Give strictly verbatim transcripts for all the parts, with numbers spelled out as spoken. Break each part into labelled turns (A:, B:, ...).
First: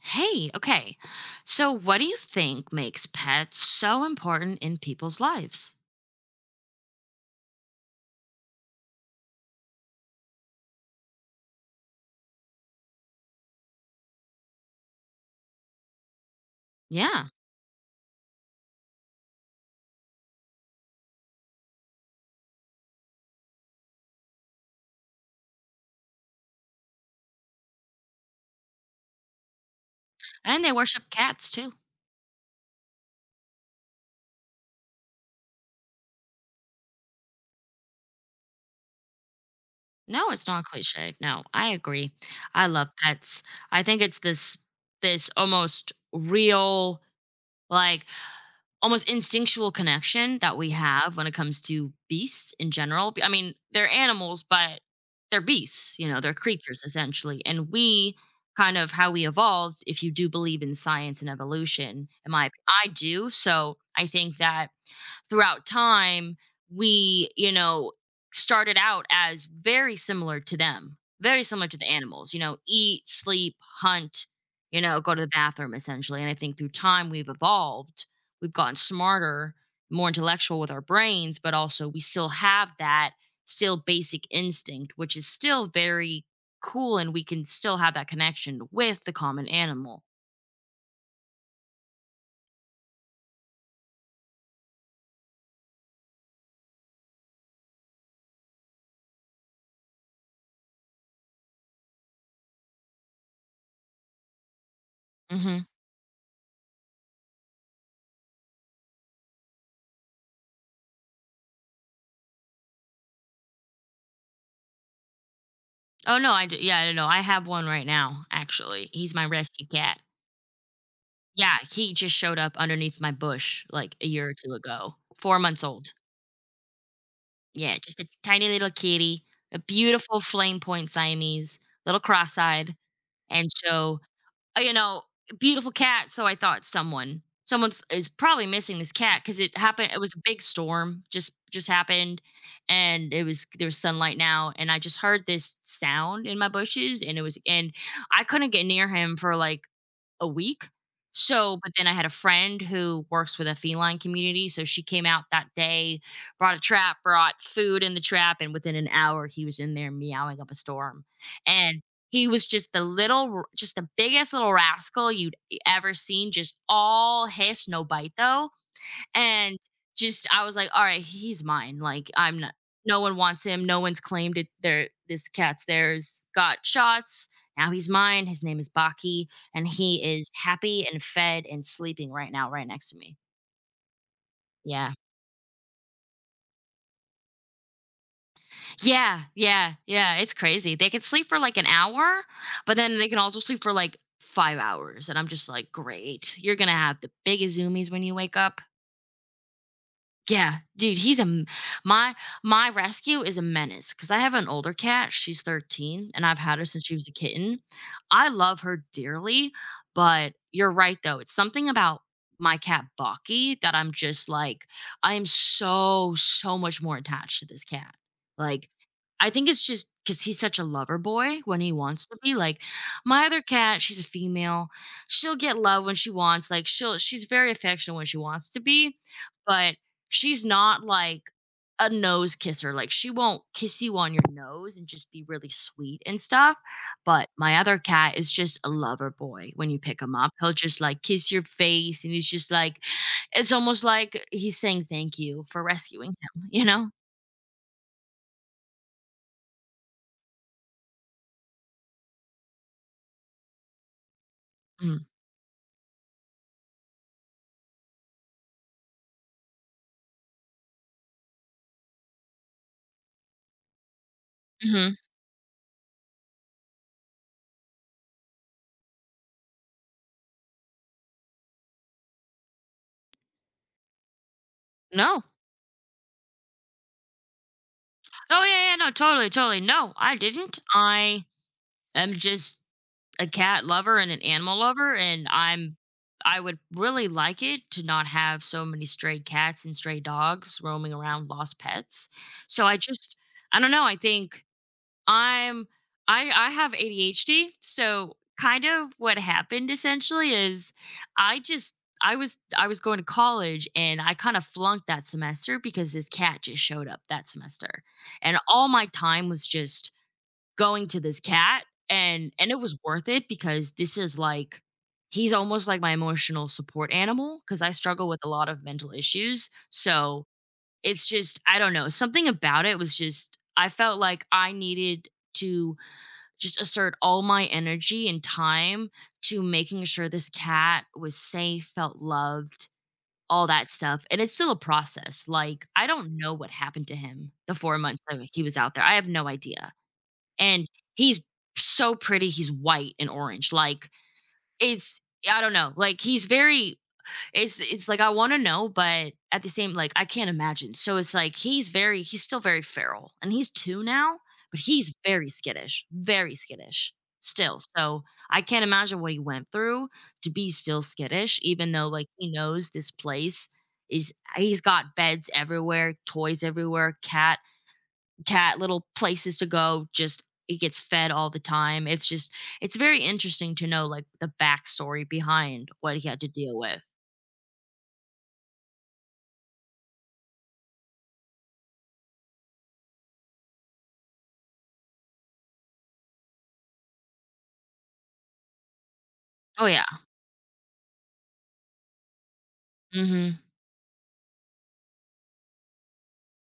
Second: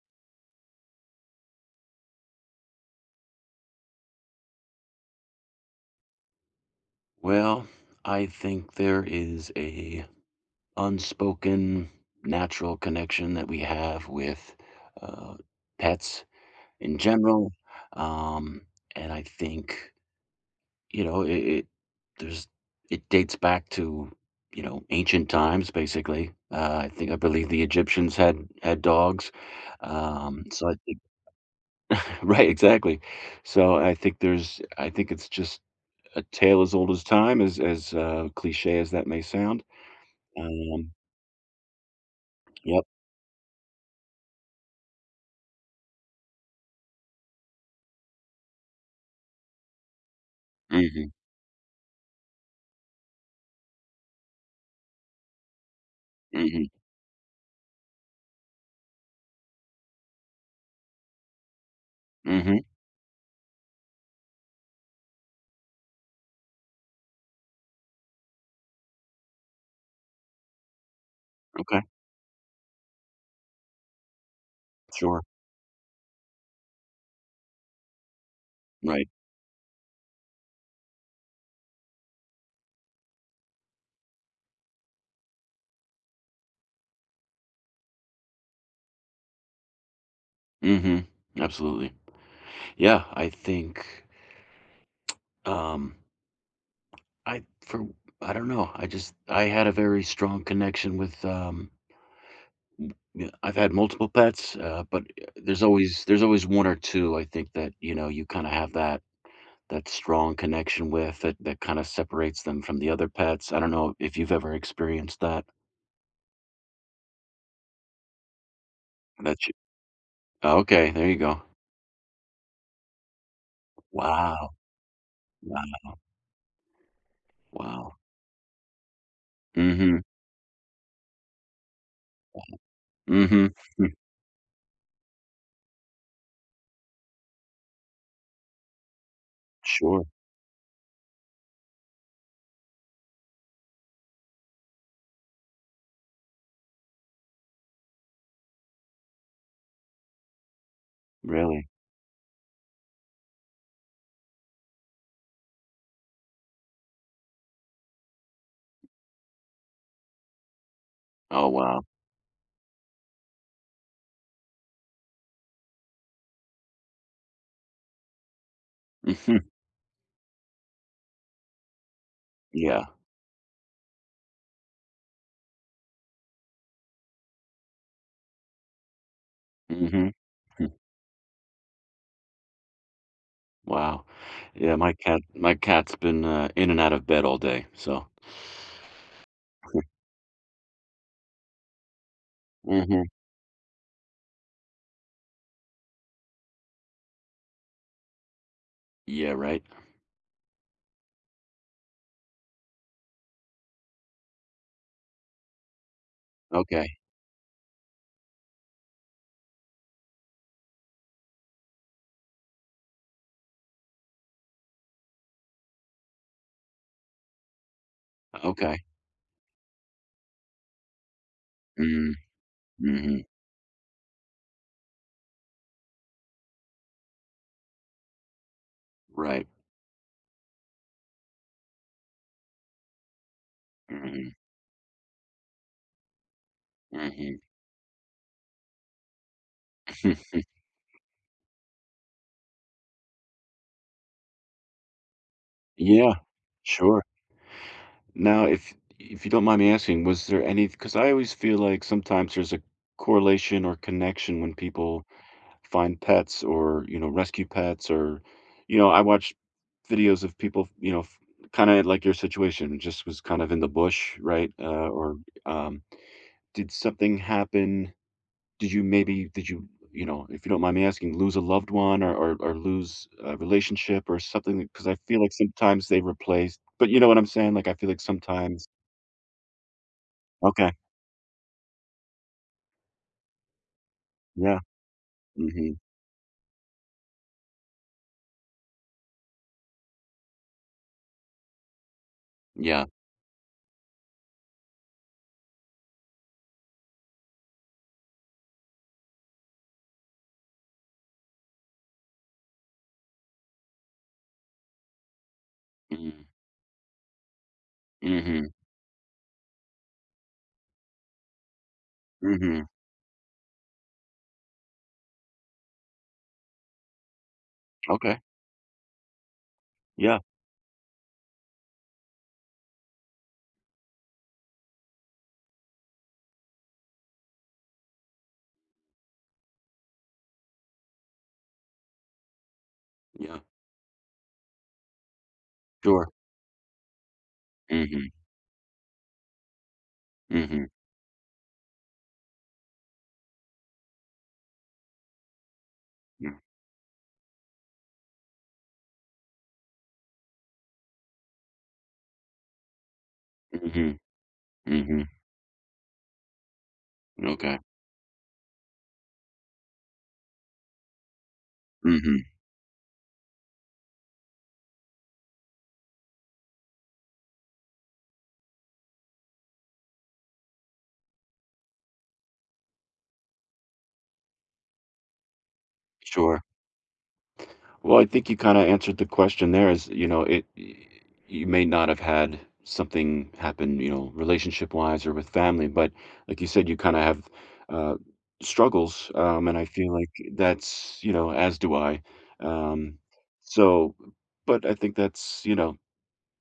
A: Hey, okay. So, what do you think makes pets so important in people's lives?
B: Well, I think there is a unspoken natural connection that we have with uh, pets in
A: Yeah.
B: general. Um, and I think you know it, it. There's it dates back to you know ancient times, basically. Uh, I think I believe the Egyptians had had dogs. um,
A: And
B: so
A: they
B: I think
A: worship cats too.
B: right, exactly. So I think there's I think it's just a tale as old as time, as as uh, cliche as that may sound.
A: No, it's not
B: Um,
A: cliche. No, I agree. I
B: yep.
A: love pets. I think it's this this almost real like almost instinctual connection that we
B: Mm.
A: have when it comes to beasts in general. I mean, they're animals, but they're beasts, you know, they're
B: Mhm,
A: creatures essentially. And we kind of how we evolved, if you do believe in science and evolution, in
B: mhm,
A: my
B: mhm.
A: I do. So I think that throughout time we, you know, started out as very similar to them, very similar to
B: Okay,
A: the animals, you know, eat, sleep, hunt, you know, go
B: sure,
A: to the bathroom essentially. And I think through time we've evolved, we've gotten
B: right.
A: smarter, more intellectual with our brains, but also we still have that still basic instinct which is still very cool, and we can still have that connection with the common animal.
B: Mm. Mhm, absolutely. Yeah, I think, um, I for I don't know, I just I had a very strong connection with, um m yeah. I've had multiple pets, uh, but, eh,
A: Hmm.
B: there's always there's always one or two, I think, that, you know, you kinda have that that strong connection with that that kinda separates them from the other pets. I don't know if you've ever experienced that.
A: Oh no, I d- Yeah, I don't know. I have one right now. Actually, he's my
B: That
A: rescue cat.
B: okay, there you go.
A: Yeah, he just showed up underneath my bush, like, a year or
B: Wow,
A: two ago. four
B: wow,
A: months old. Yeah,
B: wow.
A: just a tiny little kitty, a
B: Mhm,
A: beautiful flame point Siamese, little cross-eyed, and
B: mhm, hmm,
A: so, uh, you know, beautiful cat. So I thought someone someone's is probably missing this cat because it happened it
B: sure,
A: was a big storm, just just happened, and it was there was sunlight now, and I just heard this sound in my bushes, and it was and I couldn't get near him for, like, a week. So,
B: really.
A: but then I had a friend who works with a feline community. So she came out that day, brought a trap, brought food in the trap. And within an hour, he was in there meowing up a storm.
B: Oh,
A: And
B: wow.
A: he was just the little, r- just the biggest little rascal you'd e, ever seen, just all hiss, no bite though.
B: Mhm,
A: And just I was like, "All right, he's mine. Like I'm not
B: yeah,
A: no one wants him. No one's claimed it. There this cat's theirs. Got shots. Now he's mine. His name is Baki and
B: mhm,
A: he is
B: hmm,
A: happy and fed and sleeping right now right next to me."
B: wow. Yeah, my
A: Yeah.
B: cat my cat's been, uh, in and out of bed all day, so.
A: Yeah, yeah, yeah, it's crazy. They can sleep for like an hour, but then
B: Mhm,
A: they can also sleep for like five hours and I'm just like, "Great. You're going to have the biggest zoomies when you wake up."
B: yeah, right.
A: Yeah, dude, he's a m my my rescue is a menace because I have an older cat, she's thirteen, and I've had her since she
B: Okay,
A: was a kitten. I love her dearly, but you're right, though, it's something about my cat, Bucky, that I'm just like, I am so, so much more attached to this cat. Like,
B: okay.
A: I think it's just because he's such a lover boy when he wants
B: Mm,
A: to be. Like,
B: mhm,
A: my other cat, she's a female, she'll get love when she wants, like, she'll she's very affectionate when she wants to be,
B: right.
A: but she's not like a nose kisser. Like she won't kiss you on your
B: Mhm,
A: nose and just be really sweet and stuff. But
B: mhm.
A: my other cat is just a lover boy. When you pick him up, he'll just like kiss your face, and he's just like it's almost like he's saying thank you for rescuing
B: Yeah,
A: him, you know?
B: sure. Now, if if you don't mind me asking, was there any? Because I always feel like sometimes there's a correlation or connection when
A: Mm.
B: people find pets or, you know, rescue pets, or, you know, I watched videos of people, you know, kind of like your situation, just was kind of in the bush, right? Uh,
A: Mhm.
B: or um, did something happen? Did you maybe, did you, you know, if you don't mind me asking, lose a loved one, or, or, or lose a relationship or something? Because I feel
A: No.
B: like sometimes they replace, but you know what I'm saying? Like, I feel like
A: Oh
B: sometimes,
A: yeah, yeah, no, totally, totally. No, I didn't.
B: okay,
A: I am just a cat lover and an animal
B: yeah.
A: lover, and
B: Mm-hmm.
A: I'm I would really like it to not have so many stray cats and stray dogs roaming around, lost pets. So I
B: Yeah.
A: just I don't know, I think I'm I I have A D H D, so kind of what happened essentially is I just I was I was going to college and I kind of flunked that semester because this
B: Mm-hmm.
A: cat just showed up that semester. And
B: Mm-hmm.
A: all my time was just going to this cat, and and it
B: Mm-hmm.
A: was worth it because this is like he's almost like my emotional support animal because I struggle
B: Okay.
A: with a lot of mental issues.
B: Yeah.
A: So it's just I don't know, something about it was just I felt like I needed to just assert all my energy and time to making sure this cat was safe, felt loved,
B: Yeah.
A: all that stuff. And it's still a process. Like I
B: Sure.
A: don't know what happened to him the four months
B: Mm-hmm.
A: that he was out there. I have no idea.
B: Mm-hmm.
A: And he's so pretty. He's white and orange. Like it's I don't know. Like he's
B: Mm,
A: very it's it's like I want to know, but at the same like I can't imagine. So it's like he's very he's still very feral, and he's two
B: mhm,
A: now, but he's
B: mhm,
A: very skittish, very skittish still.
B: okay,
A: So I can't imagine what he went through to be still skittish even though like
B: mhm,
A: he knows this place is he's got beds everywhere, toys everywhere, cat cat little places to go, just it gets fed all the time. It's just it's very interesting to know like the backstory behind what he had to
B: sure.
A: deal with.
B: Well, I think you kinda answered the question there is, you know, it y you may not have had something happen, you know, relationship-wise or with family, but like you said, you kinda have, uh, struggles, um, and I
A: Oh yeah.
B: feel like that's, you know, as do I, um,
A: Hmm.
B: so. But I think that's, you know,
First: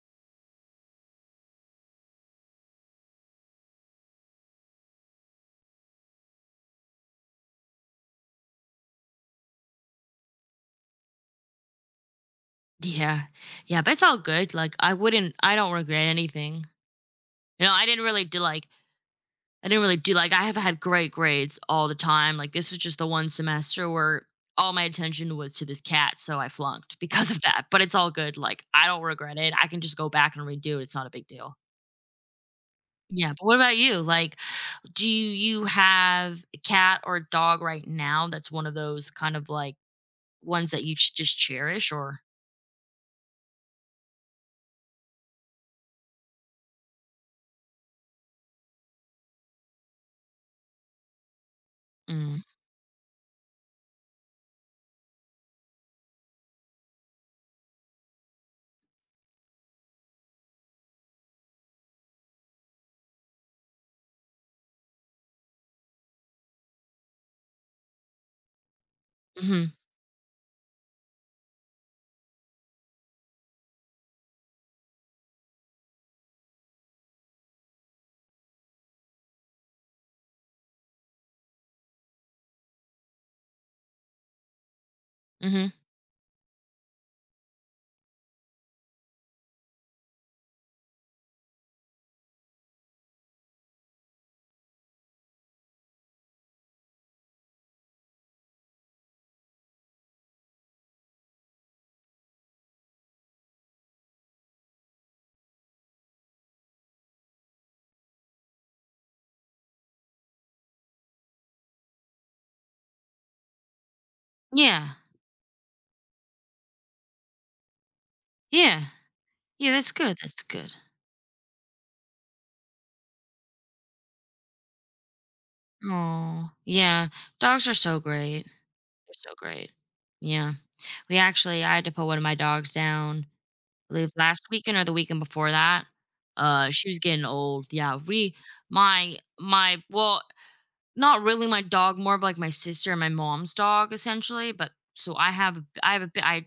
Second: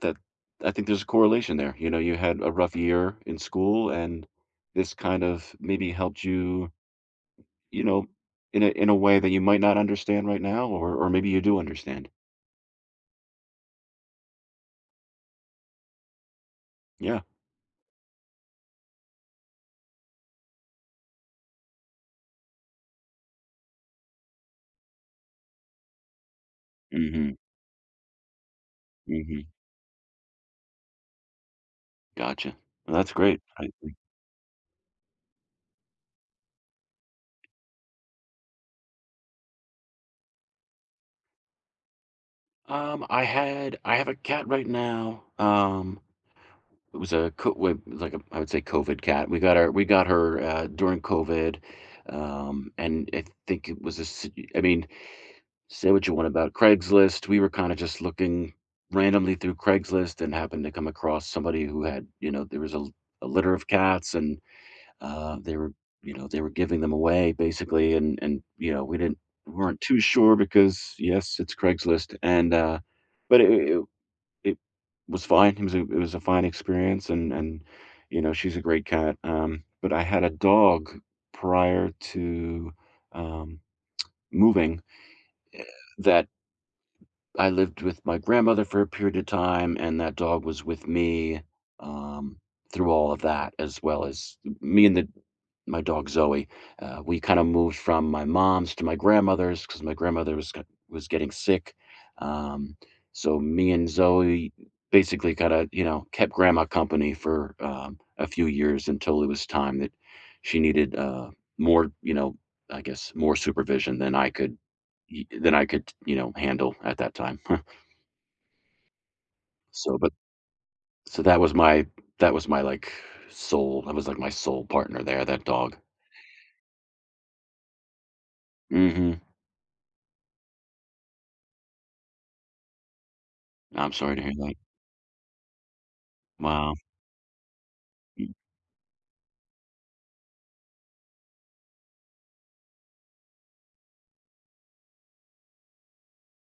B: that I think there's a correlation there. You know, you had a rough year in school, and this kind of maybe helped you, you know, in a in a way that you might not understand right now, or or maybe you do understand.
A: Yeah yeah, but it's all good. Like i wouldn't I don't regret anything,
B: Yeah.
A: you know. i didn't really do like I didn't really do like I have had great grades all the time. Like this was just the one semester where all my attention was to this cat, so I flunked because
B: Mhm.
A: of that. But it's all good, like I don't regret
B: Mhm.
A: it. I can just go back and redo it, it's not a big deal.
B: Gotcha. Well, that's
A: Yeah,
B: great,
A: but what
B: I
A: about
B: think.
A: you, like do you have a cat or a dog right now that's one of those kind of like ones that you ch- just cherish or?
B: Um, I had I have a cat right now. Um, it was a co- wa- like a I would say COVID cat. We got her we got her uh, during COVID,
A: Mm.
B: um, and I think it was a. s- I mean, say what you want about Craigslist. We were kind of just looking randomly through Craigslist and happened to come across somebody who had, you know, there was a a litter of cats, and Uh, they were, you know, they were giving them away basically, and and you know, we didn't
A: Mhm.
B: weren't too sure because yes, it's Craigslist, and uh, but it, it it was fine. It was a, it was a fine experience, and and you know, she's a great cat. Um, but I had a dog prior to, um, moving
A: Mhm.
B: that. I lived with my grandmother for a period of time, and that dog was with me, um, through all of that, as well as me and the my dog Zoe. Uh, we kinda moved from my mom's to my grandmother's because my grandmother was g was getting sick, um, so me and Zoe basically kinda, you know, kept grandma company for, um, a few years, until it was time that she needed, uh, more, you know, I guess, more supervision than I could,
A: Yeah.
B: Y than I could, you know, handle at that time.
A: Yeah. Yeah, that's
B: So, but
A: good. That's good.
B: so that was my that was my, like, soul that was, like, my soul partner there, that dog.
A: Oh, yeah. Dogs are so great.
B: Mhm.
A: They're so great. Yeah. We actually I had to put one of my dogs down,
B: I'm
A: I believe
B: sorry to hear
A: last
B: that.
A: weekend or the weekend before that. Uh,
B: Wow.
A: she was getting old. Yeah. We my my well, not really my dog, more of like my sister and my mom's dog essentially. But so I have I have a bi- I had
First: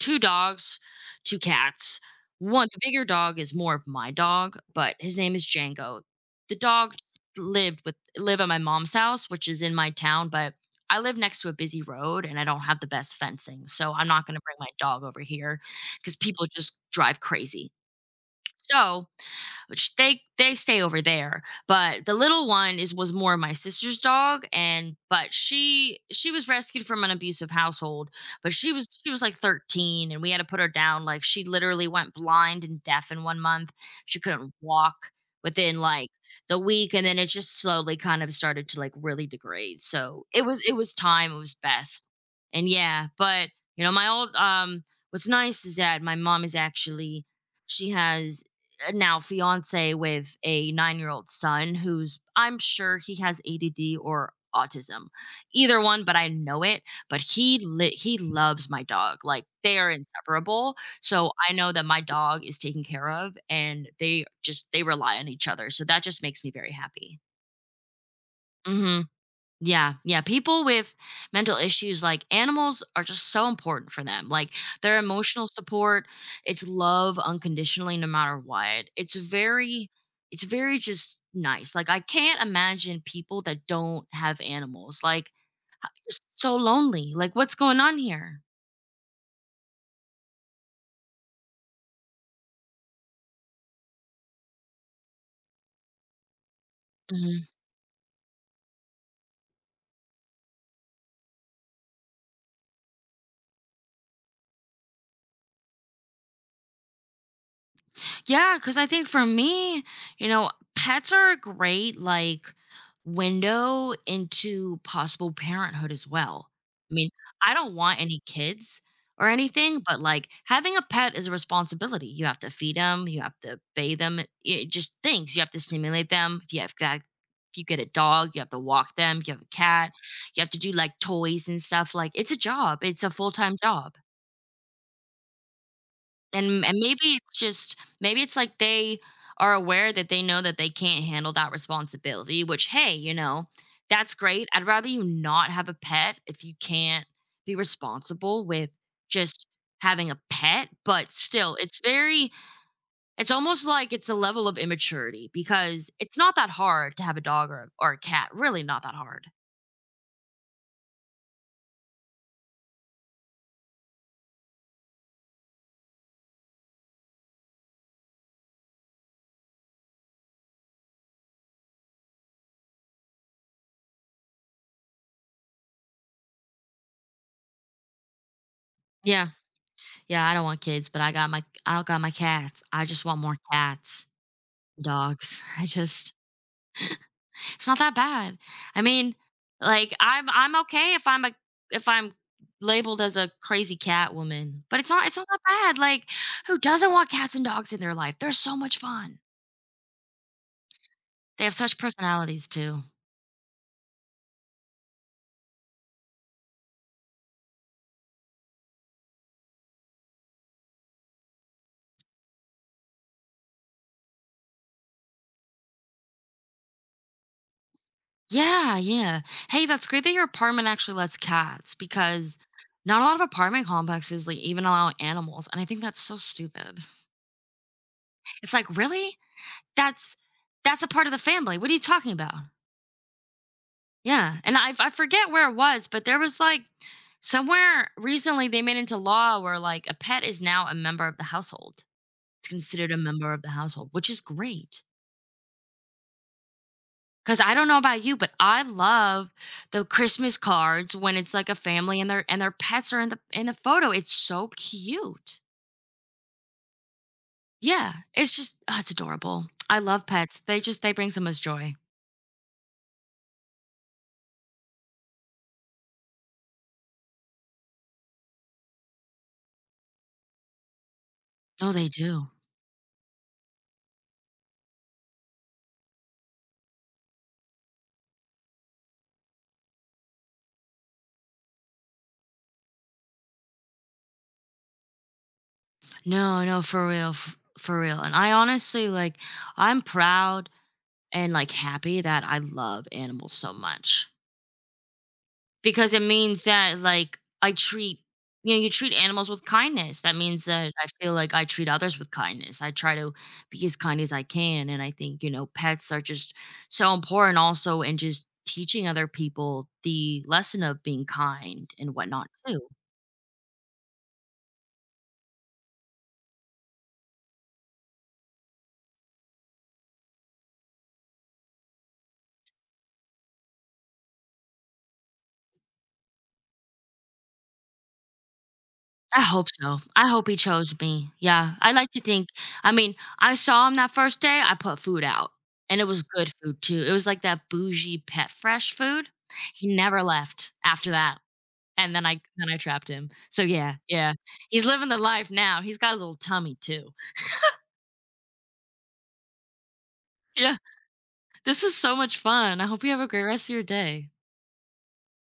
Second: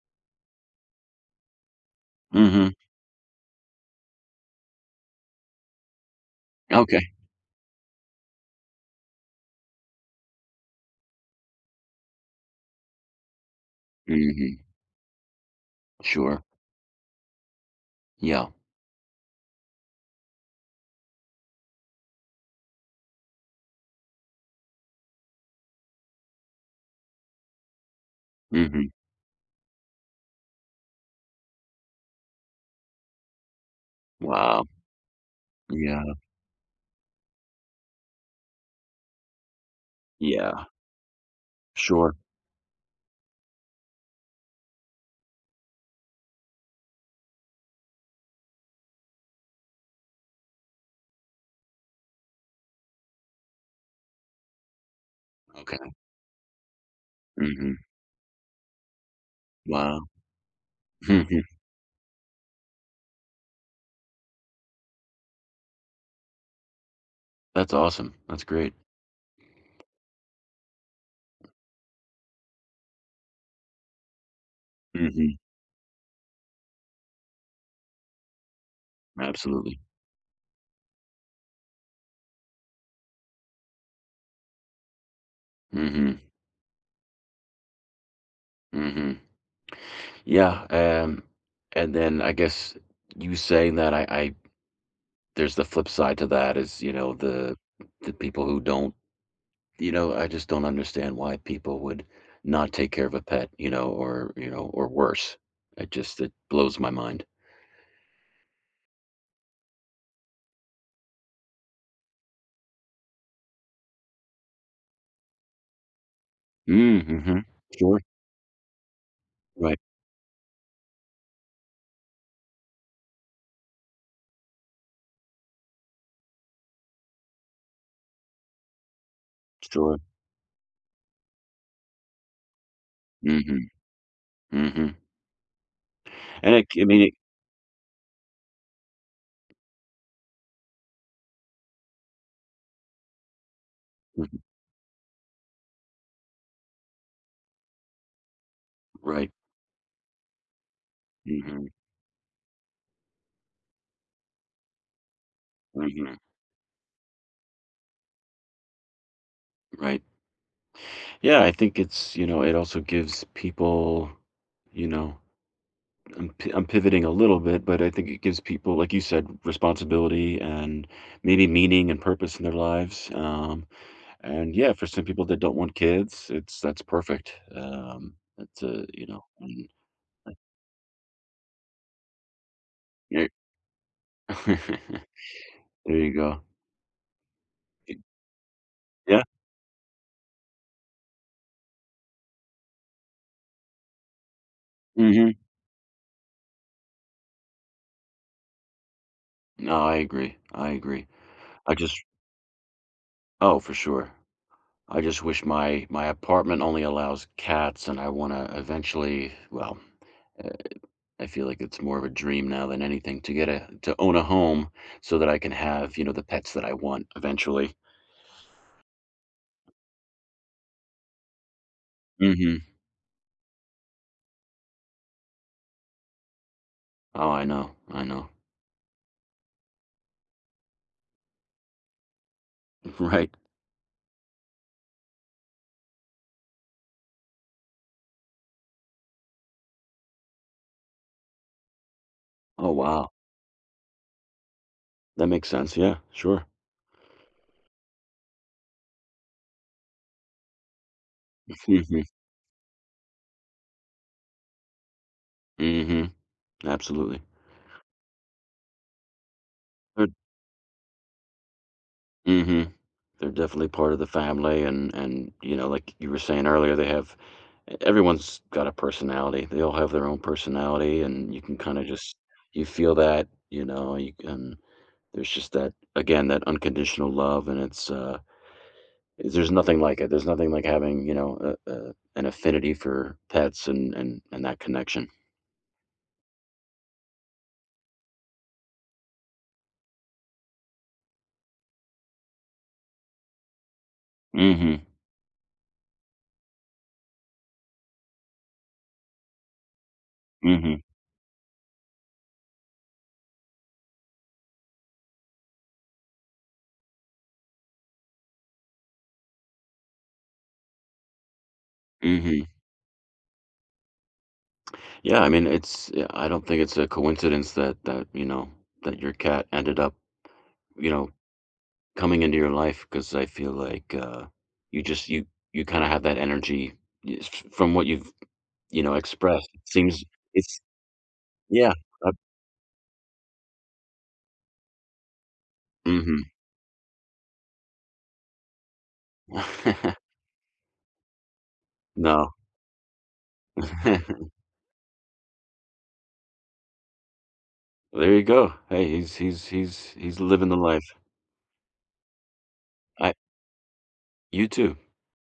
A: two dogs, two cats. One
B: Mhm.
A: the bigger dog is more of my dog, but his name is Django. The dog
B: Okay.
A: lived with live at my mom's house, which is in my town, but I live next to a busy road and I don't have the best fencing. So I'm not going to bring
B: Mhm.
A: my dog over here cuz
B: Sure.
A: people just drive crazy.
B: Yeah.
A: So, which they they stay over there. But the little one is was more my sister's dog, and but she she was rescued from an abusive household. But she
B: Mhm.
A: was she was like thirteen, and we had to put her down. Like she literally went blind and deaf in one month. She couldn't
B: Wow.
A: walk within like
B: Yeah.
A: the week, and then it just slowly kind of started to like really degrade. So it was
B: Yeah.
A: it was time, it was best,
B: Sure.
A: and yeah. But you know my old, um what's nice is that my mom is actually she has, uh, now, fiance with a nine year old son who's I'm sure he has A D D or autism, either
B: Okay.
A: one, but I know it. But he
B: Mhm.
A: lit he loves my dog, like they are
B: Wow.
A: inseparable. So
B: Mhm.
A: I know that my dog is taken care of, and they just they rely on each other. So that just makes me very happy.
B: That's awesome. That's great.
A: Hmm. Yeah, yeah. People with mental issues, like, animals are just so important for them. Like their
B: Mhm.
A: emotional support, it's love unconditionally, no matter what. It's
B: Absolutely.
A: very, it's very just nice. Like I can't imagine people that don't have animals. Like
B: Mhm.
A: just so lonely. Like what's going on here?
B: Mhm. Yeah, um, and then I guess you saying that I I there's the flip side to that is, you know, the the people who don't, you know, I just don't understand why people would not take care of a pet, you know, or, you know, or worse. It just it blows my mind.
A: Yeah, because I think for me, you know, pets are a great like window into possible parenthood as well. I
B: Mm,
A: mean,
B: mhm.
A: I don't
B: Sure.
A: want any kids or
B: Right.
A: anything, but like having a pet is a responsibility. You have to feed them, you have to bathe them, it just things. You have to stimulate them. If you have got if you get a dog, you have to walk them. You have a cat,
B: Sure.
A: you have to do like toys and stuff. Like it's a job. It's a full
B: Mm,
A: time
B: mhm.
A: job.
B: Mm, mhm. And
A: And
B: it
A: and
B: I mean,
A: maybe
B: it
A: it's just maybe it's like they are aware that they know that they can't handle that responsibility, which, hey, you know, that's
B: mhm,
A: great. I'd rather you not have a pet if you can't be responsible with
B: right.
A: just having a pet, but still,
B: Mhm.
A: it's very it's almost like it's a level of immaturity because
B: Mhm.
A: it's not that hard to have a dog or or a cat, really not that hard.
B: Right. Yeah, I think it's, you know, it also gives people, you know, I'm p- I'm pivoting a little bit, but I think it gives people, like you said, responsibility and maybe meaning and purpose in their lives. Um, and yeah, for some people that don't want kids, it's that's perfect. Um, that's, uh, you know,
A: Yeah.
B: and
A: Yeah, I don't want kids, but I got my I got my cats. I just want
B: yeah.
A: more cats, dogs. I
B: There you
A: just
B: go.
A: it's not that bad. I mean,
B: Yeah.
A: like I'm I'm okay if I'm a if I'm labeled as a crazy cat woman, but it's not it's not
B: Hmm.
A: that bad. Like who doesn't want cats and dogs in their life? They're so much fun.
B: No, I agree, I agree.
A: They have
B: I
A: such
B: just
A: personalities too.
B: oh, for sure. I just wish my my apartment only allows cats, and I want to eventually, well, I feel like it's more of a dream now than anything to get a to own a home so that I can have, you know, the pets that I want eventually.
A: Yeah, yeah. Hey, that's great that your apartment actually lets cats because
B: Mhm.
A: not a lot of apartment complexes like even allow animals, and I think that's so stupid.
B: Oh, I know, I know.
A: It's like, really? That's that's a part of the family. What are you talking about?
B: Right.
A: Yeah, and i I forget where it was, but there was like somewhere recently they made into law where like a pet is now a member of the household. It's
B: Oh,
A: considered a
B: wow.
A: member of the household, which is great.
B: That makes sense. Yeah, sure.
A: Cause I don't know about you, but I love the Christmas cards when it's like a family
B: Mhm.
A: and their and their pets are in the in the photo. It's so cute.
B: Mhm. Absolutely.
A: Yeah, it's just oh, it's adorable. I love
B: They're
A: pets. They just they bring so much joy.
B: Mhm. They're definitely part of the family, and and, you know, like you were saying earlier, they have, e everyone's got a personality. They all have their own personality, and you can
A: Oh,
B: kinda
A: they
B: just
A: do.
B: you feel that. You know, you can there's just that again, that unconditional love, and it's, uh there's nothing like it. There's nothing like having, you know, a, a, an affinity for pets, and and and that connection.
A: No, no, for real, f- for real. And I honestly like I'm proud and like happy that I love animals so much
B: Mhm.
A: because it means that like I treat you know you treat animals with kindness. That means that
B: Mhm.
A: I feel like I treat others with kindness. I try to be as kind as I can, and I think you know pets are just so important also in just teaching other people the lesson of being kind and whatnot
B: Mhm.
A: too.
B: Yeah, I mean, it's, yeah, I don't think it's a coincidence that that, you know, that your cat ended up, you know, coming into your life, because I feel like uh you just you you kind of have that energy, y- f- from what you've, you know,
A: I
B: expressed.
A: hope
B: It
A: so.
B: seems
A: I hope he
B: it's
A: chose me. Yeah, I
B: yeah.
A: like to
B: Uh,
A: think I mean, I saw him that first day, I put food out, and it was
B: mhm.
A: good food too. It was like that bougie pet fresh food. He never left after that, and then I
B: No.
A: then I trapped him. So yeah, yeah. He's living the life now. He's got a little tummy too.
B: There you go. Hey, he's he's he's he's living the
A: Yeah,
B: life.
A: this is so much fun. I hope you have a great rest of your day.
B: You too.